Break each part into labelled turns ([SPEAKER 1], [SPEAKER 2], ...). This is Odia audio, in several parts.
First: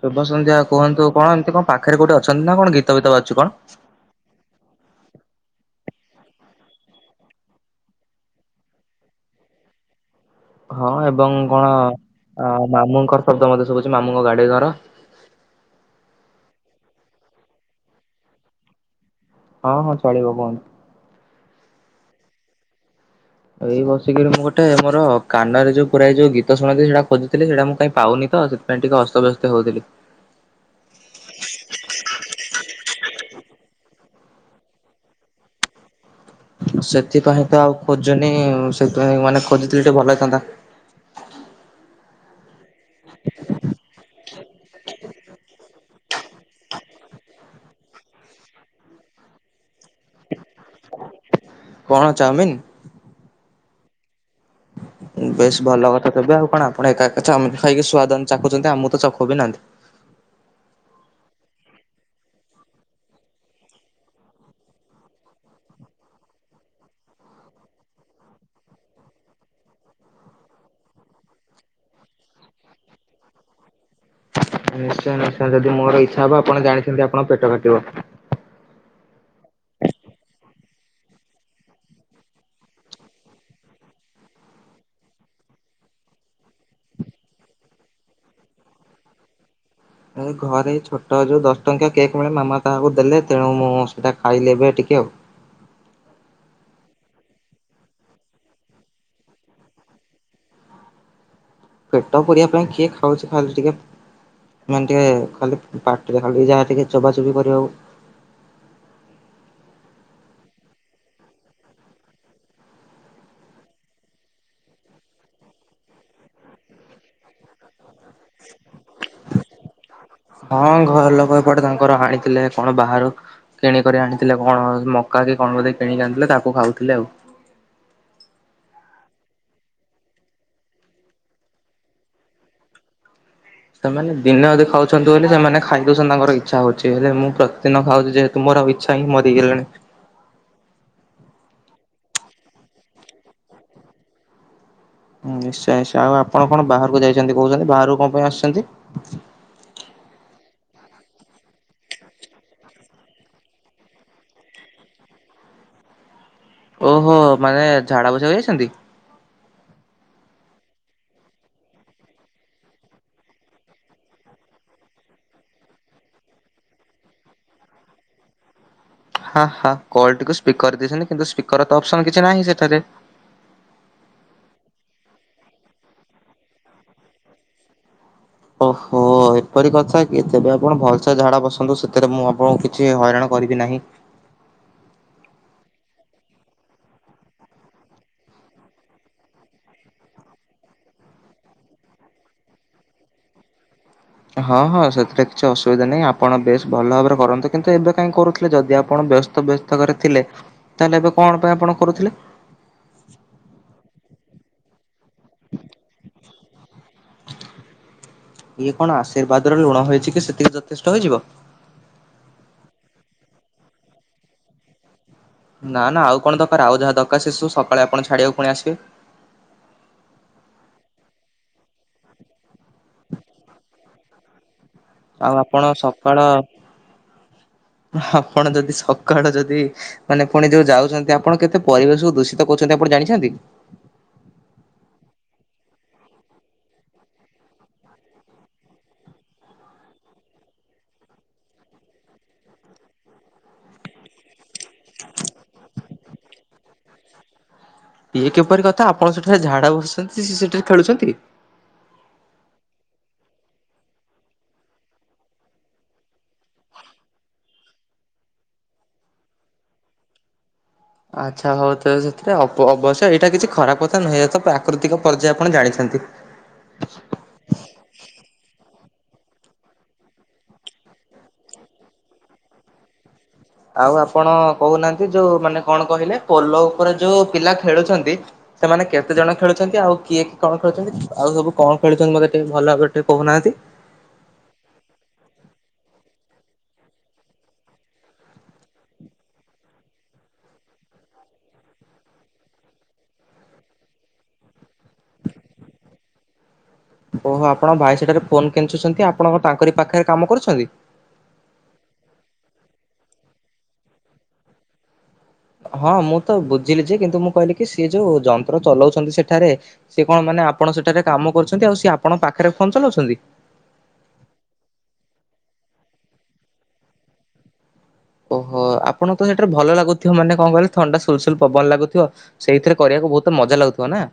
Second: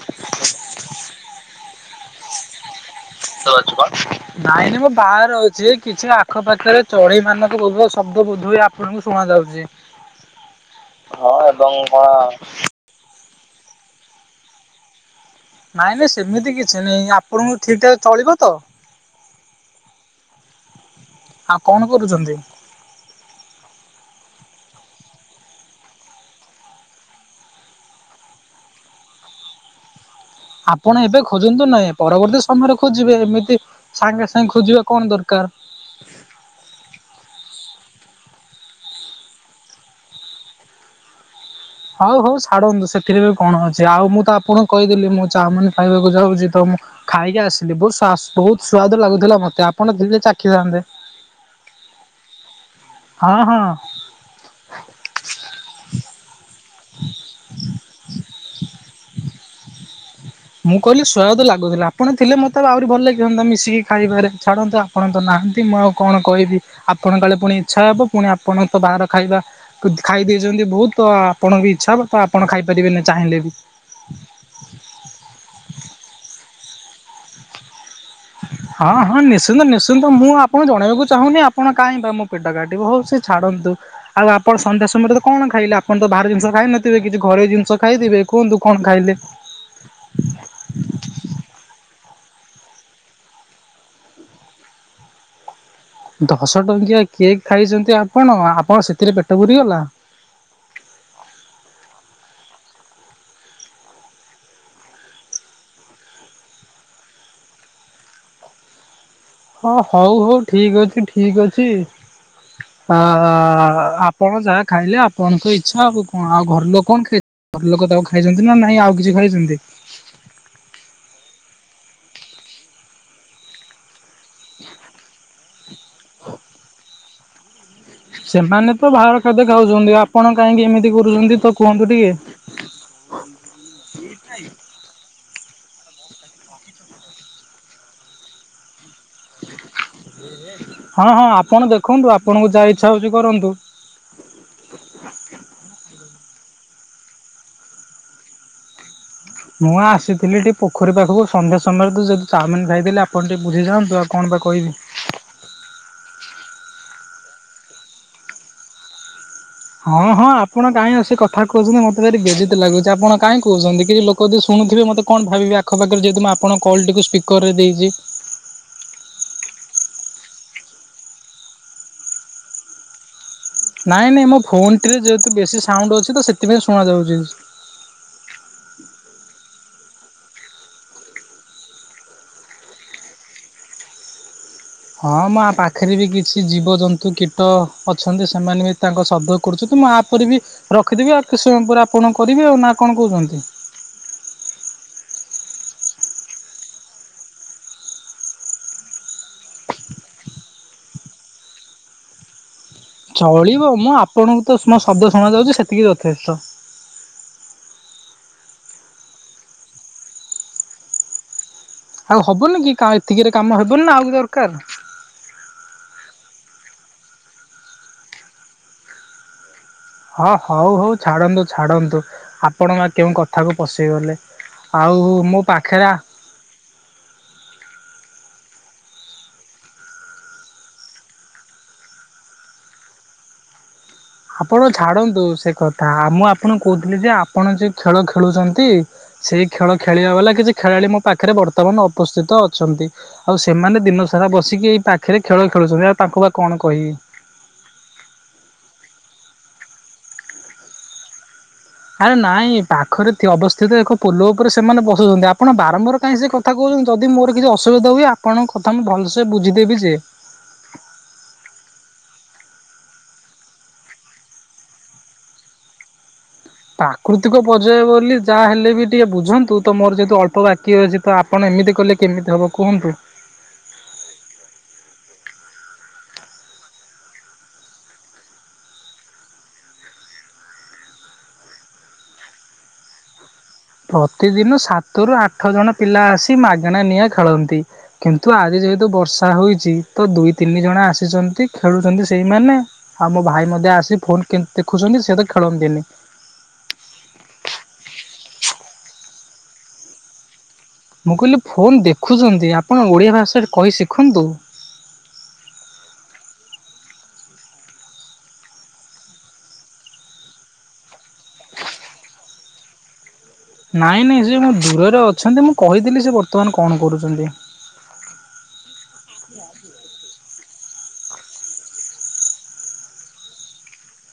[SPEAKER 1] ଶୁଭ ସନ୍ଧ୍ୟା। କୁହନ୍ତୁ କଣ ଏମିତି କଣ ପାଖରେ କୋଉଠି ଅଛନ୍ତି ନା କଣ ଗୀତ ଗୀତ ବାଜୁଛି କଣ?
[SPEAKER 2] ବାଏ। କାର ଅଛି। କିଛି ଆଖପାଖରେ ଚଢେଇ ମାନଙ୍କ ବଧ ଶବ୍ଦ ବୋଧ ଆପଣଙ୍କୁ ଶୁଣା ଯାଉଛି।
[SPEAKER 1] ହଁ ଏବଂ କଣ ମାମୁଁଙ୍କର ଶବ୍ଦ ମତେ ଶୁଭୁଛି। ମାମୁଁଙ୍କ ଗାଡି ଘର।
[SPEAKER 2] ନାଇଁ ନାଇଁ ସେମିତି କିଛି ନାଇଁ। ଆପଣଙ୍କୁ ଠିକ୍ ଠାକ୍ ଚଳିବ ତ।
[SPEAKER 1] ହଁ ହଁ ଚଳିବ କୁହନ୍ତୁ।
[SPEAKER 2] ଆଉ କଣ କରୁଛନ୍ତି?
[SPEAKER 1] ଏଇ ବସିକିରି ମୁଁ ଗୋଟେ ମୋର କାନରେ ଯୋଉ ପୁରାଏ ଯୋଉ ଗୀତ ଶୁଣନ୍ତି ସେଇଟା ଖୋଜୁଥିଲି ସେଇଟା ମୁଁ କାଇଁ ପାଉନି। ତ ସେଥିପାଇଁ ଟିକେ ଅସ୍ତବ୍ୟସ୍ତ ହଉଥିଲି।
[SPEAKER 2] ଆମର ଖୋଜିବେ ଏମିତି ସାଙ୍ଗେ ସାଙ୍ଗେ ଖୋଜିବା କଣ ଦରକାର।
[SPEAKER 1] ସେଥିପାଇଁ ତ ଆଉ ଖୋଜୁନି। ସେଥିପାଇଁ ମାନେ ଖୋଜଥିଲି ଟିକେ ଭଲ ହେଇଥାନ୍ତା।
[SPEAKER 2] ହଉ ହଉ ଛାଡନ୍ତୁ ସେଥିରେ ବି କଣ ଅଛି। ଆଉ ମୁଁ ତ ଆପଣ କହିଥିଲି ମୁଁ ଚାଉମିନ୍ ଖାଇବାକୁ ଯାଉଛି। ତ ମୁଁ ଖାଇକି ଆସିଲି ବହୁତ ବହୁତ ସୁଆଦ ଲାଗୁ ମତେ ଆପଣ ଥିଲେ ଚାଖିଥାନ୍ତେ।
[SPEAKER 1] କଣ ଚାଉମିନ୍?
[SPEAKER 2] ହଁ ହଁ।
[SPEAKER 1] ବେଶ୍ ଭଲ କଥା। କେବେ ଆଉ କଣ ଆପଣ ଏକା କେ ଖାଇକି ସୁଆଦ ଚାଖୁଛନ୍ତି। ଆମକୁ ତ ଚାଖୁ ଗୋବିନାଥ।
[SPEAKER 2] ମୁଁ କହିଲି ସୁଆଦ ଲାଗୁଥିଲା। ଆପଣ ଥିଲେ ମତେ ଆହୁରି ଭଲ ଲାଗି ଥାଆନ୍ତା ମିଶିକି ଖାଇବାରେ। ଛାଡନ୍ତୁ ଆପଣ ତ ନା ମୁଁ ଆଉ କଣ କହିବି। ଆପଣ କାଳେ ପୁଣି ଇଛା ହବ। ପୁଣି ଆପଣଙ୍କ ତ ବାହାର ଖାଇବା ଖାଇଦ ବହୁତ ଆପଣଙ୍କ ବି ଇଚ୍ଛା ତ ଆପଣ ଖାଇପାରିବେନି ଚାହିଁଲେ ବି।
[SPEAKER 1] ନିଶ୍ଚୟ ନିଶ୍ଚୟ ଯଦି ମୋର ଇଛା ହବ। ଆପଣ ଜାଣିଛନ୍ତି ଆପଣଙ୍କ ପେଟ କାଟିବ।
[SPEAKER 2] [inaudible] ହଁ ହଁ ନିଶ୍ଚିନ୍ତ ନିଶ୍ଚିନ୍ତ ମୁଁ ଆପଣ ଜଣେଇବାକୁ ଚାହୁଁନି। ଆପଣ କାହିଁ ବା ମୋ ପେଟ କାଟିବ ହଉ ସେ ଛାଡନ୍ତୁ। ଆଉ ଆପଣ ସନ୍ଧ୍ୟା ସମୟରେ ତ କଣ ଖାଇଲେ। ଆପଣ ତ ବାହାର ଜିନିଷ ଖାଇ ନଥିବେ। କିଛି ଘରେ ଜିନିଷ ଖାଇଥିବେ। କୁହନ୍ତୁ କ କଣ ଖାଇଲେ?
[SPEAKER 1] ଘରେ ଛୋଟ ଯୋଉ ଦଶ ଟଙ୍କିଆ କେକ୍ ମିଳେ। ମାମା ତାହାକୁ ଦେଲେ ତେଣୁ ମୁଁ ସେଇଟା ଖାଇଲେ ଏବେ ଟିକେ ଆଉ।
[SPEAKER 2] [inaudible] ଦଶ ଟଙ୍କିଆ କେକ୍ ଖାଇଛନ୍ତି ଆପଣ। ଆପଣ ସେଥିରେ ପେଟ ପୁରିଗଲା। [inaudible]
[SPEAKER 1] ଫେଟ ପୂରିବା ପାଇଁ କିଏ ଖାଉଛି କ ଇଲେ ଟିକେ। ସୋନେ ଟିକେ ଖାଲି ପାଟିରେ ଖାଲି ଯାହା ଟିକେ ଚୋବା ଚୋବି କରିବାକୁ।
[SPEAKER 2] ହଁ ହଉ ହଉ ଠିକ୍ ଅଛି ଠିକ୍ ଅଛି। ଅ ଆପଣ ଯାହା ଖାଇଲେ ଆପଣଙ୍କ ଇଛା ଆଉ। କଣ ଆଉ ଘର ଲୋକ କଣ ଖାଇ ଘର ଲୋକ ତାକୁ ଖାଇଛନ୍ତି ନା ନାଇଁ ଆଉ କିଛି ଖାଇଛନ୍ତି।
[SPEAKER 1] ସେପଟେ ତାଙ୍କର ଆଣିଥିଲେ କଣ ବାହାରୁ କିଣିକରି ଆଣିଥିଲେ କଣ ମକା କି କଣ ବୋଧେ। କିଣିକି ଆଣିଥିଲେ ତାକୁ ଖାଉଥିଲେ ଆଉ।
[SPEAKER 2] ସେମାନେ ତ ବାହାର ଖାଦ୍ୟ ଖାଉଛନ୍ତି। ଆପଣ କାହିଁକି ଏମିତି କରୁଛନ୍ତି ତ କୁହନ୍ତୁ ଟିକେ? ହଁ।
[SPEAKER 1] ସେମାନେ ଦିନେ ଅଧେ ଖାଉଛନ୍ତି ବୋଲି ସେମାନେ ଖାଇ ଦଉଛନ୍ତି ତାଙ୍କର ଇଛା ହଉଛି। ହେଲେ ମୁଁ ପ୍ରତିଦିନ ଖାଉଛି ଯେହେତୁ ମୋର ଇଚ୍ଛା ହିଁ ମରିଗଲାଣି।
[SPEAKER 2] ହଁ ହଁ ଆପଣ ଦେଖନ୍ତୁ ଆପଣଙ୍କୁ ଯାହା ଇଚ୍ଛା ହଉଛି କରନ୍ତୁ।
[SPEAKER 1] ନିଶ୍ଚୟ ନିଶ୍ଚୟ ଆଉ ଆପଣ କଣ ବାହାରକୁ ଯାଇଛନ୍ତି କହୁଛନ୍ତି? ବାହାରକୁ କଣ ପାଇଁ ଆସିଛନ୍ତି?
[SPEAKER 2] ମୁଁ ଆସିଥିଲି ଟିକେ ପୋଖରୀ ପାଖକୁ ସନ୍ଧ୍ୟା ସମୟରେ, ତୁ ଯଦି ଚାଉମିନ ଖାଇଥିଲି ଆପଣ ଟିକେ ବୁଝିଯାଆନ୍ତୁ ଆଉ କଣ? ବା କହିବି
[SPEAKER 1] ଓହୋ। ମାନେ ଝାଡା ବସିବାକୁ ଯାଇଛନ୍ତି?
[SPEAKER 2] ହଁ ହଁ। ଆପଣ କାହିଁ ଆ, ସେ କଥା କହୁଛନ୍ତି ମତେ ଭାରି ବେଜିିତି ଲାଗୁଛି। ଆପଣ କାହିଁ କହୁଛନ୍ତି। କି ଲୋକ ଯଦି ଶୁଥିବେ ମ ମୋତେ କଣ, ଭାବିବେ? ଆଖପାଖରେ ଯେହେତୁ ମୁଁ ଆପଣଙ୍କ କଲ୍ ଟିକୁ ସ୍ପିକରରେ ଦେଇଛି।
[SPEAKER 1] ହା, ହା। କଲ୍ ଟିକୁ ସ୍ପିକର ଦେଇଛନ୍ତି, କିନ୍ତୁ ସ୍ପିକର ତ ଅପସନ୍ କିଛି ନାହିଁ ସେଠାରେ।
[SPEAKER 2] ନାଇଁ ନାଇଁ। ମୋ ଫୋନ ଟିରେ, ଯେହେତୁ ବେଶୀ ସାଉଣ୍ଡ ଅଛି ତ, ସେଥିପାଇଁ ଶୁଣା ଯାଉଛି।
[SPEAKER 1] ଏତେ ବି ଆପଣ ଭଲସେ ଝାଡା ବସନ୍ତୁ। ସେଥିରେ ମୁଁ ଆପଣଙ୍କୁ କିଛି ହଇରାଣ କରିବି ନାହିଁ।
[SPEAKER 2] ହଁ ମ ପାଖରେ ବି କିଛି ଜୀବଜନ୍ତୁ, କୀଟ ଅଛନ୍ତି। ସେମାନେ ବି ତାଙ୍କ ଶବ୍ଦ କରୁଛନ୍ତିୁ। ମୁଁ ଆ ପରେ ବି ରଖିଦେବି। ଆଉ କି ସମୟ ପରେ ଆପଣ କରି ବେ ଆଉ, ନା କଣ କହୁଛନ୍ତି?
[SPEAKER 1] ହଁ ହଁ। ସେଥିରେ କିଛି ଅସୁବିଧା ନାହିଁ। ଆପଣ ବେଶ ଭଲ ଭାବରେ କରନ୍ତୁ। କିନ୍ତୁ ଏବେ କାଇହିଁ କରୁଥିଲେ, ଯଦି ଆପଣ ବ୍ୟସ୍ତ ବ୍ୟସ୍ତ କରେ ଥିଲେ। ତାହେଲେ ଏବେ କଣ, ପାଇଁ ଆପଣ କରୁଥିଲେ?
[SPEAKER 2] ଚଳିବ ମ, ଆପଣଙ୍କୁ ତ ମୋ ଶବ୍ଦ ଶୁଣା ଯାଉଛି, ସେତିକି ଯଥେଷ୍ଟ। [inaudible]
[SPEAKER 1] ଇଏ କଣ, ଆଶୀର୍ବାଦ ର ରୁଣ ହେଇଛି କି ସେତିକିରେ ଯଥେଷ୍ଟ ହେଇଯିବ?
[SPEAKER 2] ଆଉ ହବନି କି କଣ ଏତିକିରେ କାମ ହବନି ନା ଆଉ ଦରକାର?
[SPEAKER 1] ନା, ନା ଆଉ କଣ ଦରକାର? ଆଉ ଯାହା ଦରକାର ସେସବୁ ସକାଳେ ଆପଣ ଛାଡିବାକୁ ପୁଣି ଆସିବେ।
[SPEAKER 2] ହଁ। ହଉ, ହଉ ଛାଡନ୍ତୁ ଛାଡନ୍ତୁ, ଆପଣ ବା କେଉଁ କଥାକୁ ପଶେଇଗଲେ। ଆଉ ମୋ
[SPEAKER 1] ଆପଣ
[SPEAKER 2] ପାଖରେ
[SPEAKER 1] ସକାଳ ଆପଣ ଯଦି ସକାଳୁ ଯଦି ମାନେ ପୁଣି ଯୋଉ ଯାଉଛନ୍ତି ଆପଣ କେତେ ପରିବେଶକୁ ଦୂଷିତ କହୁଛନ୍ତି ଆପଣ ଜାଣିଛନ୍ତି?
[SPEAKER 2] ହ ଆପଣ ଛାଡନ୍ତୁ ସେ କଥା, ଆଉ ମୁଁ ଆପଣଙ୍କୁ କହୁଥିଲି ଯେ, ଆପଣ ଯୋଉ ଖେଳ ଖେଳୁଛନ୍ତି। ସେଇ ଖେଳ ଖେଳିବା ବାଲା, କିଛି ଖେଳାଳି ମୋ ପାଖରେ ବର୍ତ୍ତମାନ ଉପସ୍ଥିତ ଅଛନ୍ତି। ଆଉ ସେମାନେ ଦିନ ସା ହେରା ବସିକି ଏଇ ପାଖରେ ଖେଳ ଖେଳୁଛନ୍ତି। ଆଉ ତାଙ୍କୁ ବା କଣ, କହିବି।
[SPEAKER 1] ତ ଆପଣ ସେଠାରେ ଝାଡ଼ା ବସୁଛନ୍ତି? ସେ ସେଠାରେ ଖେଳୁଛନ୍ତି?
[SPEAKER 2] ଆରେ ନାଇଁ ପାଖରେ, ଥି-ଅବସ୍ଥିତ ଏକ ପୋଲ ଉପରେ ସେମାନେ ବସୂଛନ୍ତି। ଆପଣ ବାରମ୍ବାର କାହିଁ ସେ କଥା କହୁଛନ୍ତି। ଯଦି ମୋର କିଛି ଅସୁବିଧା ହୁଏ, ଆପଣଙ୍କ କଥା ମୁଁ ଭଲସେ ବୁଝିଦେବି ଯେ।
[SPEAKER 1] ଆଚ୍ଛା ହଉ ତ ସେଥିରେ ହବ। ଅବଶ୍ୟ ଏଇଟା କିଛି ଖରାପ କଥା ନୁହେଁ। ତ ପ୍ରାକୃତିକ ପର୍ଯ୍ୟାୟ ଆପଣ ଜାଣିଛନ୍ତି। ତି
[SPEAKER 2] ପ୍ରାକୃତିକ ପର୍ଯ୍ୟାୟ ବୋଲି, ଯାହା ହେଲେ ବି ଟିକେ ବୁଝନ୍ତୁ। ତ ମୋର ଯେହେତୁ ଅଳ୍ପ ବାକି ଅଛି ତ ଆପଣ ଏମିତି କଲେ କେମିତି ହବ କୁହନ୍ତୁ?
[SPEAKER 1] ଆଉ ଆପଣ କହୁନାହାନ୍ତି? ଯୋଉ ମାନେ କଣ କହିଲେ ପୋଲ ଉପରେ ଯୋଉ ପିଲା ଖେଳୁଛନ୍ତି ସେମାନେ କେତେ ଜଣ ଖେଳୁଛନ୍ତି? ଆଉ କିଏ କଣ ଖେୁଛନ୍ତି? ଆଉ ସବୁ କଣ ଖେଳୁଛନ୍ତି? ମତେ ଟିକେ ଭଲ ଭାବରେ ଟିକେ କହୁନାହାନ୍ତି?
[SPEAKER 2] ପ୍ରତିଦିନ ସାତରୁୁ ଆଠ ଜଣ ପିଲା ଆସି, ମାଗଣା ନିଆଁ ଖେଳନ୍ତି। କିନ୍ତୁ ଆଜି ଯେହେତୁ ବର୍ଷା ହୋଇଛି, ତ ଦୁଇ ତିନି ଜଣ ଆସିଛନ୍ତି ଖେଳୁଛନ୍ତି, ସେଇମାନେ ଆଉ ମୋ ଭାଇ ମଧ୍ୟ। ସେ ଆସି ଫୋନ କେ- ଦେଖୁଛନ୍ତି, ସେ ତ ଖେଳନ୍ତିନି।
[SPEAKER 1] ଓହୋ ଆପଣ ଭାଇ ସେଠାରେ ଫୋନ କେଞ୍ଚୁଛନ୍ତି। ଆପଣ ତାଙ୍କରି ପାଖରେ କାମ କରୁଛନ୍ତି?
[SPEAKER 2] ମୁଁ କହିଲି ଫୋନ୍ ଦେଖୁଛନ୍ତି। ଆପଣ ଓଡ଼ିଆ ଭାଷାରେ କହି ଶିଖନ୍ତୁ।
[SPEAKER 1] ହଁ ମୁଁ ତ ବୁଝିଲି ଯେ, କିନ୍ତୁ ମୁଁ କହିଲି କି ସେ ଯୋଉ ଯନ୍ତ୍ର ଚଲାଉଛନ୍ତି ସେଠାରେ, ସିଏ କଣ ମାନେ ନା ଆପଣ ସେଠାରେ କାମ କରୁଛନ୍ତି। ଆଉ ସିଏ ଆପଣଙ୍କ ପାଖରେ ଫୋନ ଚଲାଉଛନ୍ତି।
[SPEAKER 2] ନାଇଁ ନାଇଁ, ସେ ମୋ ଦୂରରେ ଅଛନ୍ତି। ମୁଁ କହିଥିଲି ସେ ବର୍ତ୍ତମାନ କଣ କରୁଛନ୍ତି?
[SPEAKER 1] ଓହୋ। ଆପଣ ତ ସେଟାରେ, ଭଲ ଲାଗୁଥିବ ମାନେ କଣ କହିଲେ, ଥଣ୍ଡା ସୁଲସୁଲ ପବନ ଲାଗୁଥିବ। ସେଇଥିରେ କରିବାକୁ ବହୁତ ମଜା ଲାଗୁଥିବ ନା?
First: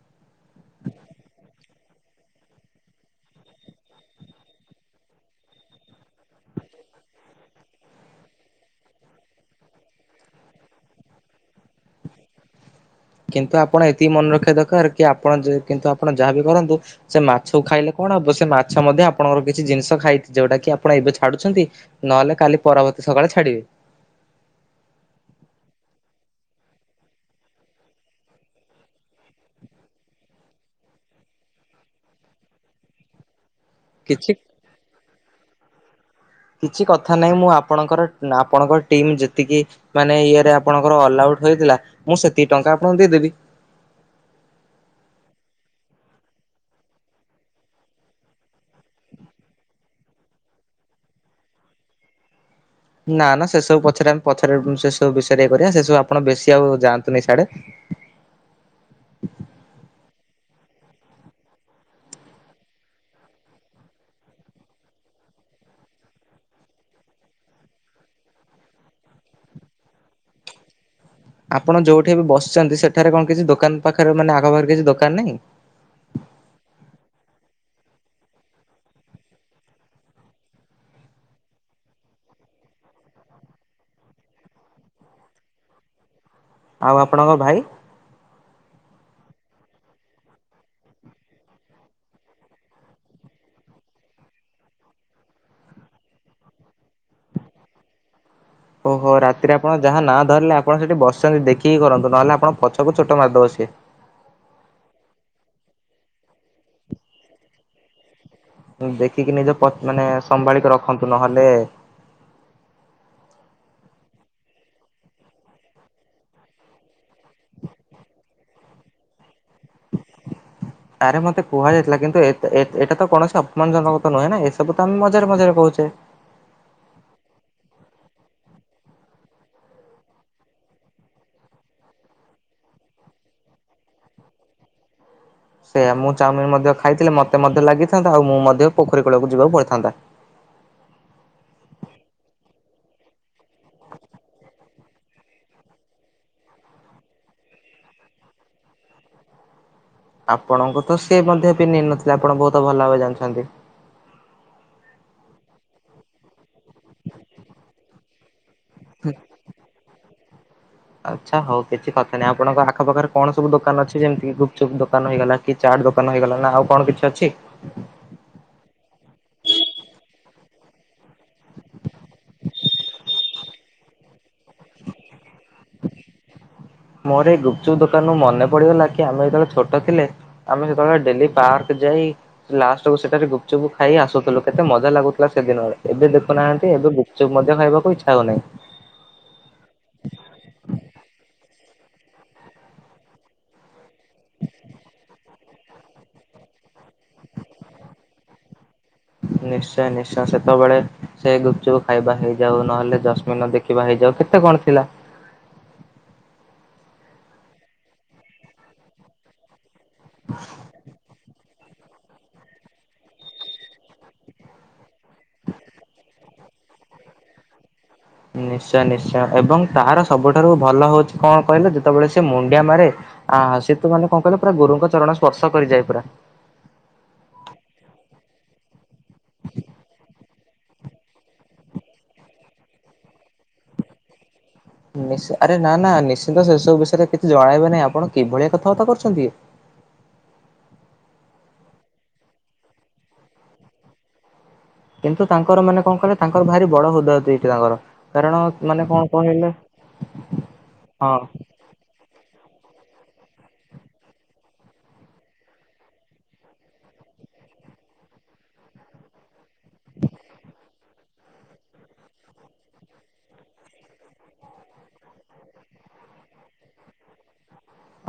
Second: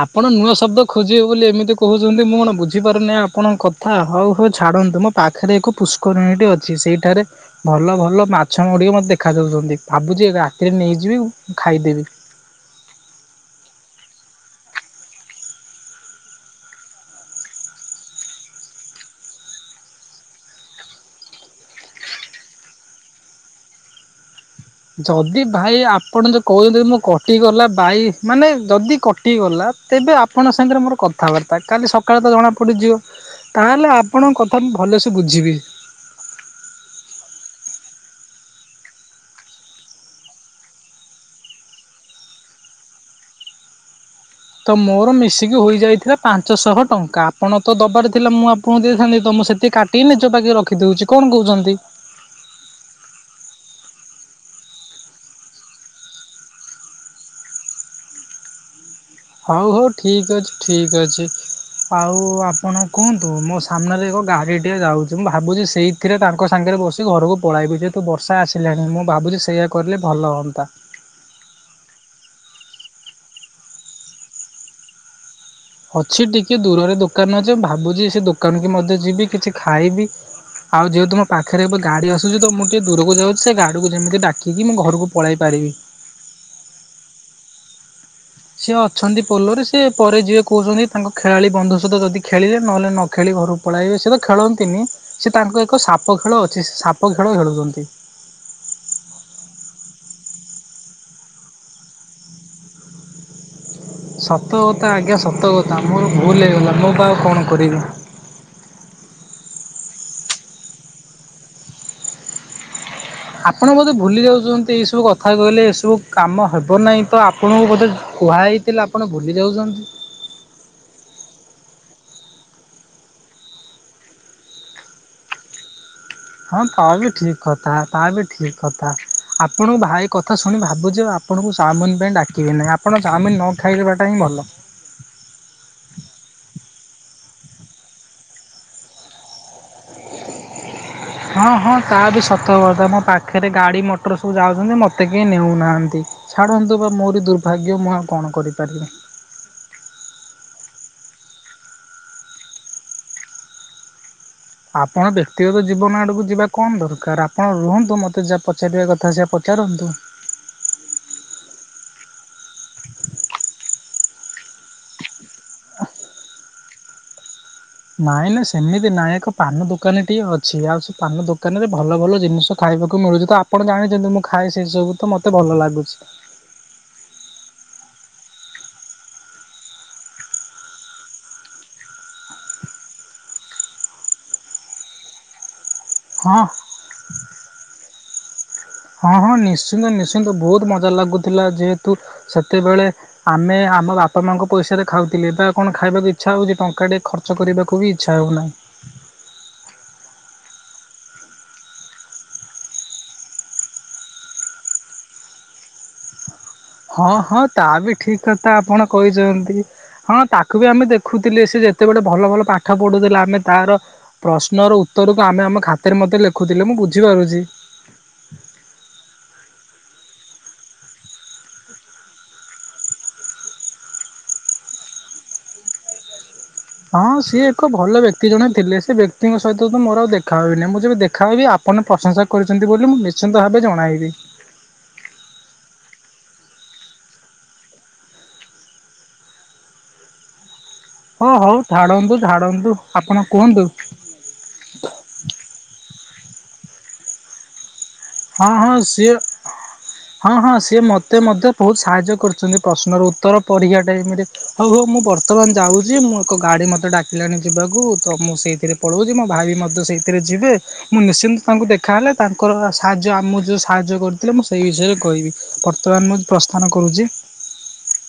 [SPEAKER 2] ଆପଣ ନୂଆ ଶବ୍ଦ ଖୋଜିବେ ବୋଲି ଏମିତି କହୁଛନ୍ତି। ମୁଁ କଣ ବୁଝିପାରୁନି ଆପଣଙ୍କ କଥା। ହଉ, ହଉ ଛା ଛାଡ଼ନ୍ତୁ। ମୋ ପାଖରେ ଏକ ପୁଷ୍କରିଣୀଟି ଅଛି। ସେଇଠାରେ ଭଲ, ଭଲ ମାଛ ଗୁଡିିକ ମତେ ଦେଖାାଯଉଛନ୍ତି। ଭାବୁଛି ରାତିରେ ନେଇଯିବି, ଖାଇଦେବି।
[SPEAKER 1] କିନ୍ତୁ ଆପଣ ଏତିକି ମନେ ରଖିବା ଦରକାର, କି ଆପଣ ଯା-କିନ୍ତୁ ଆପଣ ଯାହାବି କରନ୍ତୁ, ସେ ମାଛକୁ ଖାଇଲେ କଣ ହବ? ସେ ମାଛ ମଧ୍ୟ ଆପଣଙ୍କର କିଛି ଜିନିଷ ଖାଇଛି? ଯୋଉଟା କି ଆପଣ ଏବେ ଛାଡୁଛନ୍ତି। ନହେଲେ କାଲି ପରବର୍ତ୍ତୀ ସକାଳେ ଛାଡ଼ିବେ?
[SPEAKER 2] ଯଦି ଭାଇ ଆପଣ ଯୋଉ କହୁଛନ୍ତି ମୁଁ କଟିଗଲା ବାଇ ମାନେ ଯଦି କଟି ଗଲା ତେବେ ଆପଣଙ୍କ ସାଙ୍ଗରେ ମୋର କଥାବାର୍ତ୍ତା କାଲି ସକାଳେ ତ ଜଣାପଡ଼ିଯିବ। ତାହେଲେ
[SPEAKER 1] କିଛି
[SPEAKER 2] ଆପଣଙ୍କ କଥା ମୁଁ ଭଲସେ ବୁଝିବି।
[SPEAKER 1] କିଛି କଥା ନାହିଁ ମୁଁ ଆପଣଙ୍କର ଆପଣଙ୍କ ଟିମ୍ ଯେତିକି ମାନେ ଇଏରେ ଆପଣଙ୍କର ଅଲଉ ଉଟ ହେଇଥିଲା ମୁଁ ସେତିକି ଟଙ୍କା ଆପଣଙ୍କୁ ଦେଇଦେବି।
[SPEAKER 2] ତ ମୋର ମିଶିକି ହୋଇଯାଇଥିଲା ପାଞ୍ଚଶହ ଟଙ୍କା ଆପଣ ତ ଦବାର ଥିଲା ମୁଁ ଆପଣଙ୍କୁ ଦେଇଥାନ୍ତି ତମ ମୁଁ ସେତିକି କାଟିି ନିଜ ପାଖ ରଖିଦଉଛି କଣ କହୁଛନ୍ତି?
[SPEAKER 1] ସବୁ ପଛରେ ଆମେ ପଛରେ ସେ ସବୁ ବିଷୟରେ ଇ କରିବା ସେ ସବୁ ଆପଣ ବେଶୀ ଆଉ ଯାଆନ୍ତୁନି ସିଆଡ଼େ।
[SPEAKER 2] ହଉ ହଉ ଠିକ ଅଛି ଠିକ ଅଛି। ଆଉ ଆପଣ କୁହନ୍ତୁ ମୋ ସାମ୍ନାରେ ଏକ ଗାଡ଼ି ଟିଏ ଯାଉଛି ମୁଁ ଭାବୁଛି ସେଇଥିରେ ତାଙ୍କ ସାଙ୍ଗରେ ବସି ଘରକୁ ପଳାଇବି ଯେହେତୁ ବର୍ଷା ଆସିଲାଣି ମୁଁ ଭାବୁଛି ସେଇଆ କଲେ ଭଲ ହୁଅନ୍ତା।
[SPEAKER 1] ଆପଣ ଯୋଉଠି ଏବେ ବସିଛନ୍ତି ସେଠାରେ କଣ କିଛି ଦୋକାନ ପାଖରେ ମାନେ ଆଗ ପାଖରେ କିଛି ଦୋକାନ ନାହିଁ।
[SPEAKER 2] ଅଛି ଟିକେ ଦୂରରେ ଦୋକାନ ଅଛି ମୁଁ ଭାବୁଛି ସେ ଦୋକାନ କି ମଧ୍ୟ ଯିବି କିଛି ଖାଇବି। ଆଉ ଯେହେତୁ ମୋ ପାଖରେ ଏବେ ଗାଡ଼ି ଆସୁଛି ତ ମୁଁ ଟିକେ ଦୂରକୁ ଯାଉଛି ସେ ଗାଡ଼ିକୁ ଯେମିତି ଡାକିକି ମୁଁ ଘରକୁ ପଳେଇ ପାରିବି।
[SPEAKER 1] ଆଉ ଆପଣଙ୍କ ଭାଇ।
[SPEAKER 2] ସିଏ ଅଛନ୍ତି ପୋଲରେ ସିଏ ପରେ ଯିଏ କହୁଛନ୍ତି ତାଙ୍କ ଖେଳାଳି ବନ୍ଧୁ ସହିତ ଯଦି ଖେଳିଲେ ନହେଲେ ନ ଖେଳି ଘରକୁ ପଳାଇବେ ସେ ତ ଖେଳନ୍ତିନି ସେ ତାଙ୍କ ଏକ ସାପ ଖେଳ ଅଛି ସାପ ଖେଳ ଖେଳୁଛନ୍ତି।
[SPEAKER 1] ଓହୋ ରାତିରେ ଆପଣ ଯାହା ନା ଧରିଲେ ଆପଣ ସେଠି ବସଛନ୍ତି ଦେଖିକି କରନ୍ତୁ ନହେଲେ ଆପଣ ପଛକୁ ଛୋଟ ମାରିଦବ ସିଏ।
[SPEAKER 2] ସତ କଥା ଆଜ୍ଞା ସତ କଥା ମୋର ଭୁଲ ହେଇଗଲା ମୁଁ ବା ଆଉ କଣ କରିବି?
[SPEAKER 1] ଦେଖିକି ନିଜ ପ ମାନେ ସମ୍ଭାଳିକି ରଖନ୍ତୁ ନହେଲେ
[SPEAKER 2] ଆପଣ ବୋଧେ ଭୁଲି ଯାଉଛନ୍ତି ଏଇ ସବୁ କଥା କହିଲେ ଏସବୁ କାମ ହେବ ନାହିଁ ତ ଆପଣଙ୍କୁ ବୋଧେ କୁହା ହେଇଥିଲା ଆପଣ ଭୁ
[SPEAKER 1] ଆରେ ମତେ କୁହାଯାଇ ଥିଲା କିନ୍ତୁ ଏ ଏଟା ତ କୌଣସି ଅପମାନ ଜନକ ତ ନୁହେଁ ନା ଏସବୁ ତ ଆମେ ମଜାରେ ମଜାରେ କହୁଛେ।
[SPEAKER 2] ହଁ ତା ବି ଠିକ କଥା ତା ବି ଠିକ କଥା। ଆପଣଙ୍କ ଭାଇ କଥା ଶୁଣି ଭାବୁଛି ଆପଣଙ୍କୁ ଚାଉମିନ ପାଇଁ ଡ଼ାକିବି ନାଇଁ ଆପଣ ଚାଉମିନ ନ ଖାଇ ଦେବାଟା ହିଁ ଭ ଭଲ।
[SPEAKER 1] ସେଇୟା ମୁଁ ଚାଉମିନ ମଧ୍ୟ ଖାଇଥିଲେ ମୋତେ ମଧ୍ୟ ଲାଗିଥାନ୍ତା ଆଉ ମୁଁ ମଧ୍ୟ ପୋଖରୀ କୂଳକୁ ଯିବାକୁ ପଡ଼ିଥାନ୍ତା।
[SPEAKER 2] ହଁ ହଁ ତା ବି ସତ କଥା ମୋ ପାଖରେ ଗାଡ଼ି ମଟର ସବୁ ଯାଉଛନ୍ତି ମୋତେ କେହି ନେଉନାହାଁନ୍ତି। ଛାଡ଼ନ୍ତୁ ବା ମୋରି ଦୁର୍ଭାଗ୍ୟ ମୁଁ ଆଉ କଣ କରିପାରିବି?
[SPEAKER 1] ଆପଣଙ୍କୁ ତ ସେ ମଧ୍ୟ ପି ନେଇ ନଥିଲେ ଆପଣ ବହୁତ ଭଲ ଭାବେ ଜାଣିଛନ୍ତି।
[SPEAKER 2] ଆପଣ ବ୍ୟକ୍ତିଗତ ଜୀବନ ଆଡ଼କୁ ଯିବା କଣ ଦରକାର ଆପଣ ରୁହନ୍ତୁ ମତେ ଯା ପ ସେଇଠିକା କଥା ସେ ପଚାରନ୍ତୁ।
[SPEAKER 1] ଆଚ୍ଛା ହଉ କିଛି କଥା ନାହିଁ ଆପଣଙ୍କ ଆଖ ପାାଖରେ କଣ ସବୁ ଦୋକାନ ଅଛି ଯେମିତି ଗୁପଚୁପ୍ ଦୋକାନ ହେଇଗଲା। କି ଚାଟ ଦୋକାନ ହେଇଗଲା ନା ଆଉ କଣ କିଛି ଅଛି?
[SPEAKER 2] ନାଇଁ ନା ସେମିତି ନାଇଁ ଏକ ପାନ ଦୋକାନଟିଏ ଅଛି ଆଉ ସେ ପାନ ଦୋକାନ ରେ ଭଲ ଭଲ ଜିନିଷ ଖାଇବାକୁ ମିଳୁଛି ତ ଆପଣ ଜାଣିଛନ୍ତି ମୁଁ ଖାଏ ସେ ସବୁ ତ ମୋତେ ଭଲ ଭଲ ଲାଗୁଛି।
[SPEAKER 1] ମୋର ଏଇ ଗୁପଚୁପ ଦୋକାନରୁ ମନେ ପଡ଼ିଗଲା କି ଆମେ ଯେତେବେଳେ ଛୋଟ ଥିଲେ ଆମେଯେତେବେଳେ ଡ଼େଲି ପାର୍କ ଯାଇ ଲାଷ୍ଟକୁ ସେଠାରେ ଗୁପଚୁପ୍ ଖାଇ ଆସୁଥିଲୁ କେତେ ମଜା ଲାଗୁଥିଲା ସେଦିନରେ। ଏବେ
[SPEAKER 2] ହଁ
[SPEAKER 1] ଦେଖୁନାହାନ୍ତି ଏବେ ଗୁପଚୁପ ମଧ୍ୟ ଖାଇବାକୁ ଇଚ୍ଛା ହଉନାହିଁ।
[SPEAKER 2] ହଁ ହଁ ନିଶ୍ଚିନ୍ତ କି ତୁ ସେତେବେଳେ ଆମେ ଆମ ବାପା ମାଆଙ୍କ ପଇସାରେ ଖାଉଥିଲେ ବା କଣ ଖାଇବାକୁ ଇଚ୍ଛା ହଉଛି ଟଙ୍କା ଟିକେ ଖର୍ଚ୍ଚ କରିବାକୁ ବି ଇଚ୍ଛା ହଉନାହିଁ।
[SPEAKER 1] ନିଶ୍ଚୟ ନିଶ୍ଚୟ ସେତେବେଳେ ସେ ଗୁପଚୁପ ଖାଇବା ହେଇଯାଉ ନହେଲେ ଜସ୍ମିନ ଦେଖିବା ହେଇଯାଉ କେତେ କଣ ଥିଲା?
[SPEAKER 2] ହଁ ହଁ ତା ବି ଠିକ କଥା ଆପଣ କହିଛନ୍ତି। ହଁ ତାକୁ ବି ଆମେ ଦେଖୁଥିଲେ ସେ ଯେ ସେ ଗୋଟେ ଭଲ ଭଲ ପାଠ ପଢୁଥିଲା ଆମେ ତାର ପ୍ରଶ୍ନର ଉତ୍ତରକୁ ଆମେ ଆମ ଖାତରେ ମତେ ଲେଖୁଥିଲେ ମୁଁ ବୁଝିପାରୁଚି।
[SPEAKER 1] ନିଶ୍ଚୟ ନିଶ୍ଚୟ ଏବଂ ତାହାର ସବୁଠାରୁ ଭଲ ହଉଛି କଣ କହିଲ ଯେତେବେଳେ ସେ ମୁଣ୍ଡିଆ ମାରେ ଆ ସେ ତୁ ମାନେ କଣ କହିଲ ପୁରା ଗୁରୁଙ୍କ ଚରଣ ସ୍ପର୍ଶ କରିଯାଏ ପୁରା।
[SPEAKER 2] ହଁ ସିଏ ଏକ ଭଲ ବ୍ୟକ୍ତି ଜଣେ ଥିଲେ ସେ ବ୍ୟକ୍ତିଙ୍କ ସହିତ ତ ମୋର ଆଉ ଦେଖାହବିନାହିଁ ମୁଁ ଯେବେ ଦେଖା ହେବି ଆ ଆପଣ ପ୍ରଶଂସା କରିଚନ୍ତି ବୋଲି ମୁଁ ନିଶ୍ଚିନ୍ତ ଭାବେ ଜଣାଇବି।
[SPEAKER 1] ନିଶ୍ ଆରେ ନା ନା ନିଶ୍ଚିନ୍ତ ସେସବୁ ବିଷୟରେ କିଛି ଜଣାଇବେ ନାହିଁ ଆପଣ କିଭଳିଆ କଥାବାର୍ତ୍ତା କରୁଛନ୍ତି।
[SPEAKER 2] ହଁ ହଉ ଛାଡ଼ନ୍ତୁ ଛାଡ଼ନ୍ତୁ ଆପଣ କୁହନ୍ତୁ।
[SPEAKER 1] କିନ୍ତୁ ତାଙ୍କର ମାନେ କଣ କହିଲ ତାଙ୍କର ଭାରି ବଡ ହୃଦୟ ଦେଇଛି ତାଙ୍କର। କାରଣ
[SPEAKER 2] ହଁ ହଁ
[SPEAKER 1] ମାନେ କଣ
[SPEAKER 2] ସିଏ
[SPEAKER 1] କହିଲେ
[SPEAKER 2] ହଁ ହଁ ସିଏ
[SPEAKER 1] ହଁ
[SPEAKER 2] ମତେ ମତେ ବହୁତ ସାହାଯ୍ୟ କରିଚନ୍ତି। ପ୍ରଶ୍ନର ଉତ୍ତର ପରୀକ୍ଷା ଟାଇମ୍ ରେ ହଉ ହଉ ମୁଁ ବର୍ତ୍ତମାନ ଯାଉଛି ମୁଁ ଏକ ଗାଡି ମତେ ଡାକିଲାଣି ଯିବା କୁ ତ ମୁଁ ସେଇଥିରେ ପଳଉଚି ମୋ ଭାଇି ମଧ୍ୟ ସେଇଥିରେ ଯିବେ ମୁଁ ନିଶ୍ଚିନ୍ତ ତାଙ୍କୁ ଦେଖାହଲେ ତାଙ୍କର ସାହାଯ୍ୟ ଆମ କୁ ଯୋଉ ସାହାଯ୍ୟ କରୁଥିଲେ ମୁଁ ସେଇ ବିଷୟରେ କହିବି ବର୍ତ୍ତମାନ ମୁଁ ପ୍ରସ୍ଥାନ କରୁଚି।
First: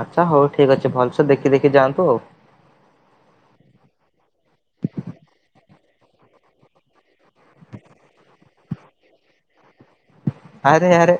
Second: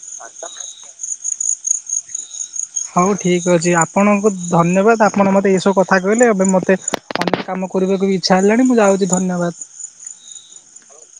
[SPEAKER 1] ଆଚ୍ଛା ହଉ ଠିକ୍ ଅଛି ଭଲସେ ଦେଖି ଦେଖି ଯାଆନ୍ତୁ ଆଉ।
[SPEAKER 2] ହଉ ଠିକ୍ ଅଛି ଆପଣଙ୍କୁ ଧନ୍ୟବାଦ ଆପଣ ମତେ ଏଇସବୁ କଥା କହିଲେ ଏବେ ମତେ କାମ କରିବାକୁ ବି ଇଚ୍ଛା ହେଲାଣି ମୁଁ ଯାଉଛି ଧନ୍ୟବାଦ।
[SPEAKER 1] ଆରେ ଆରେ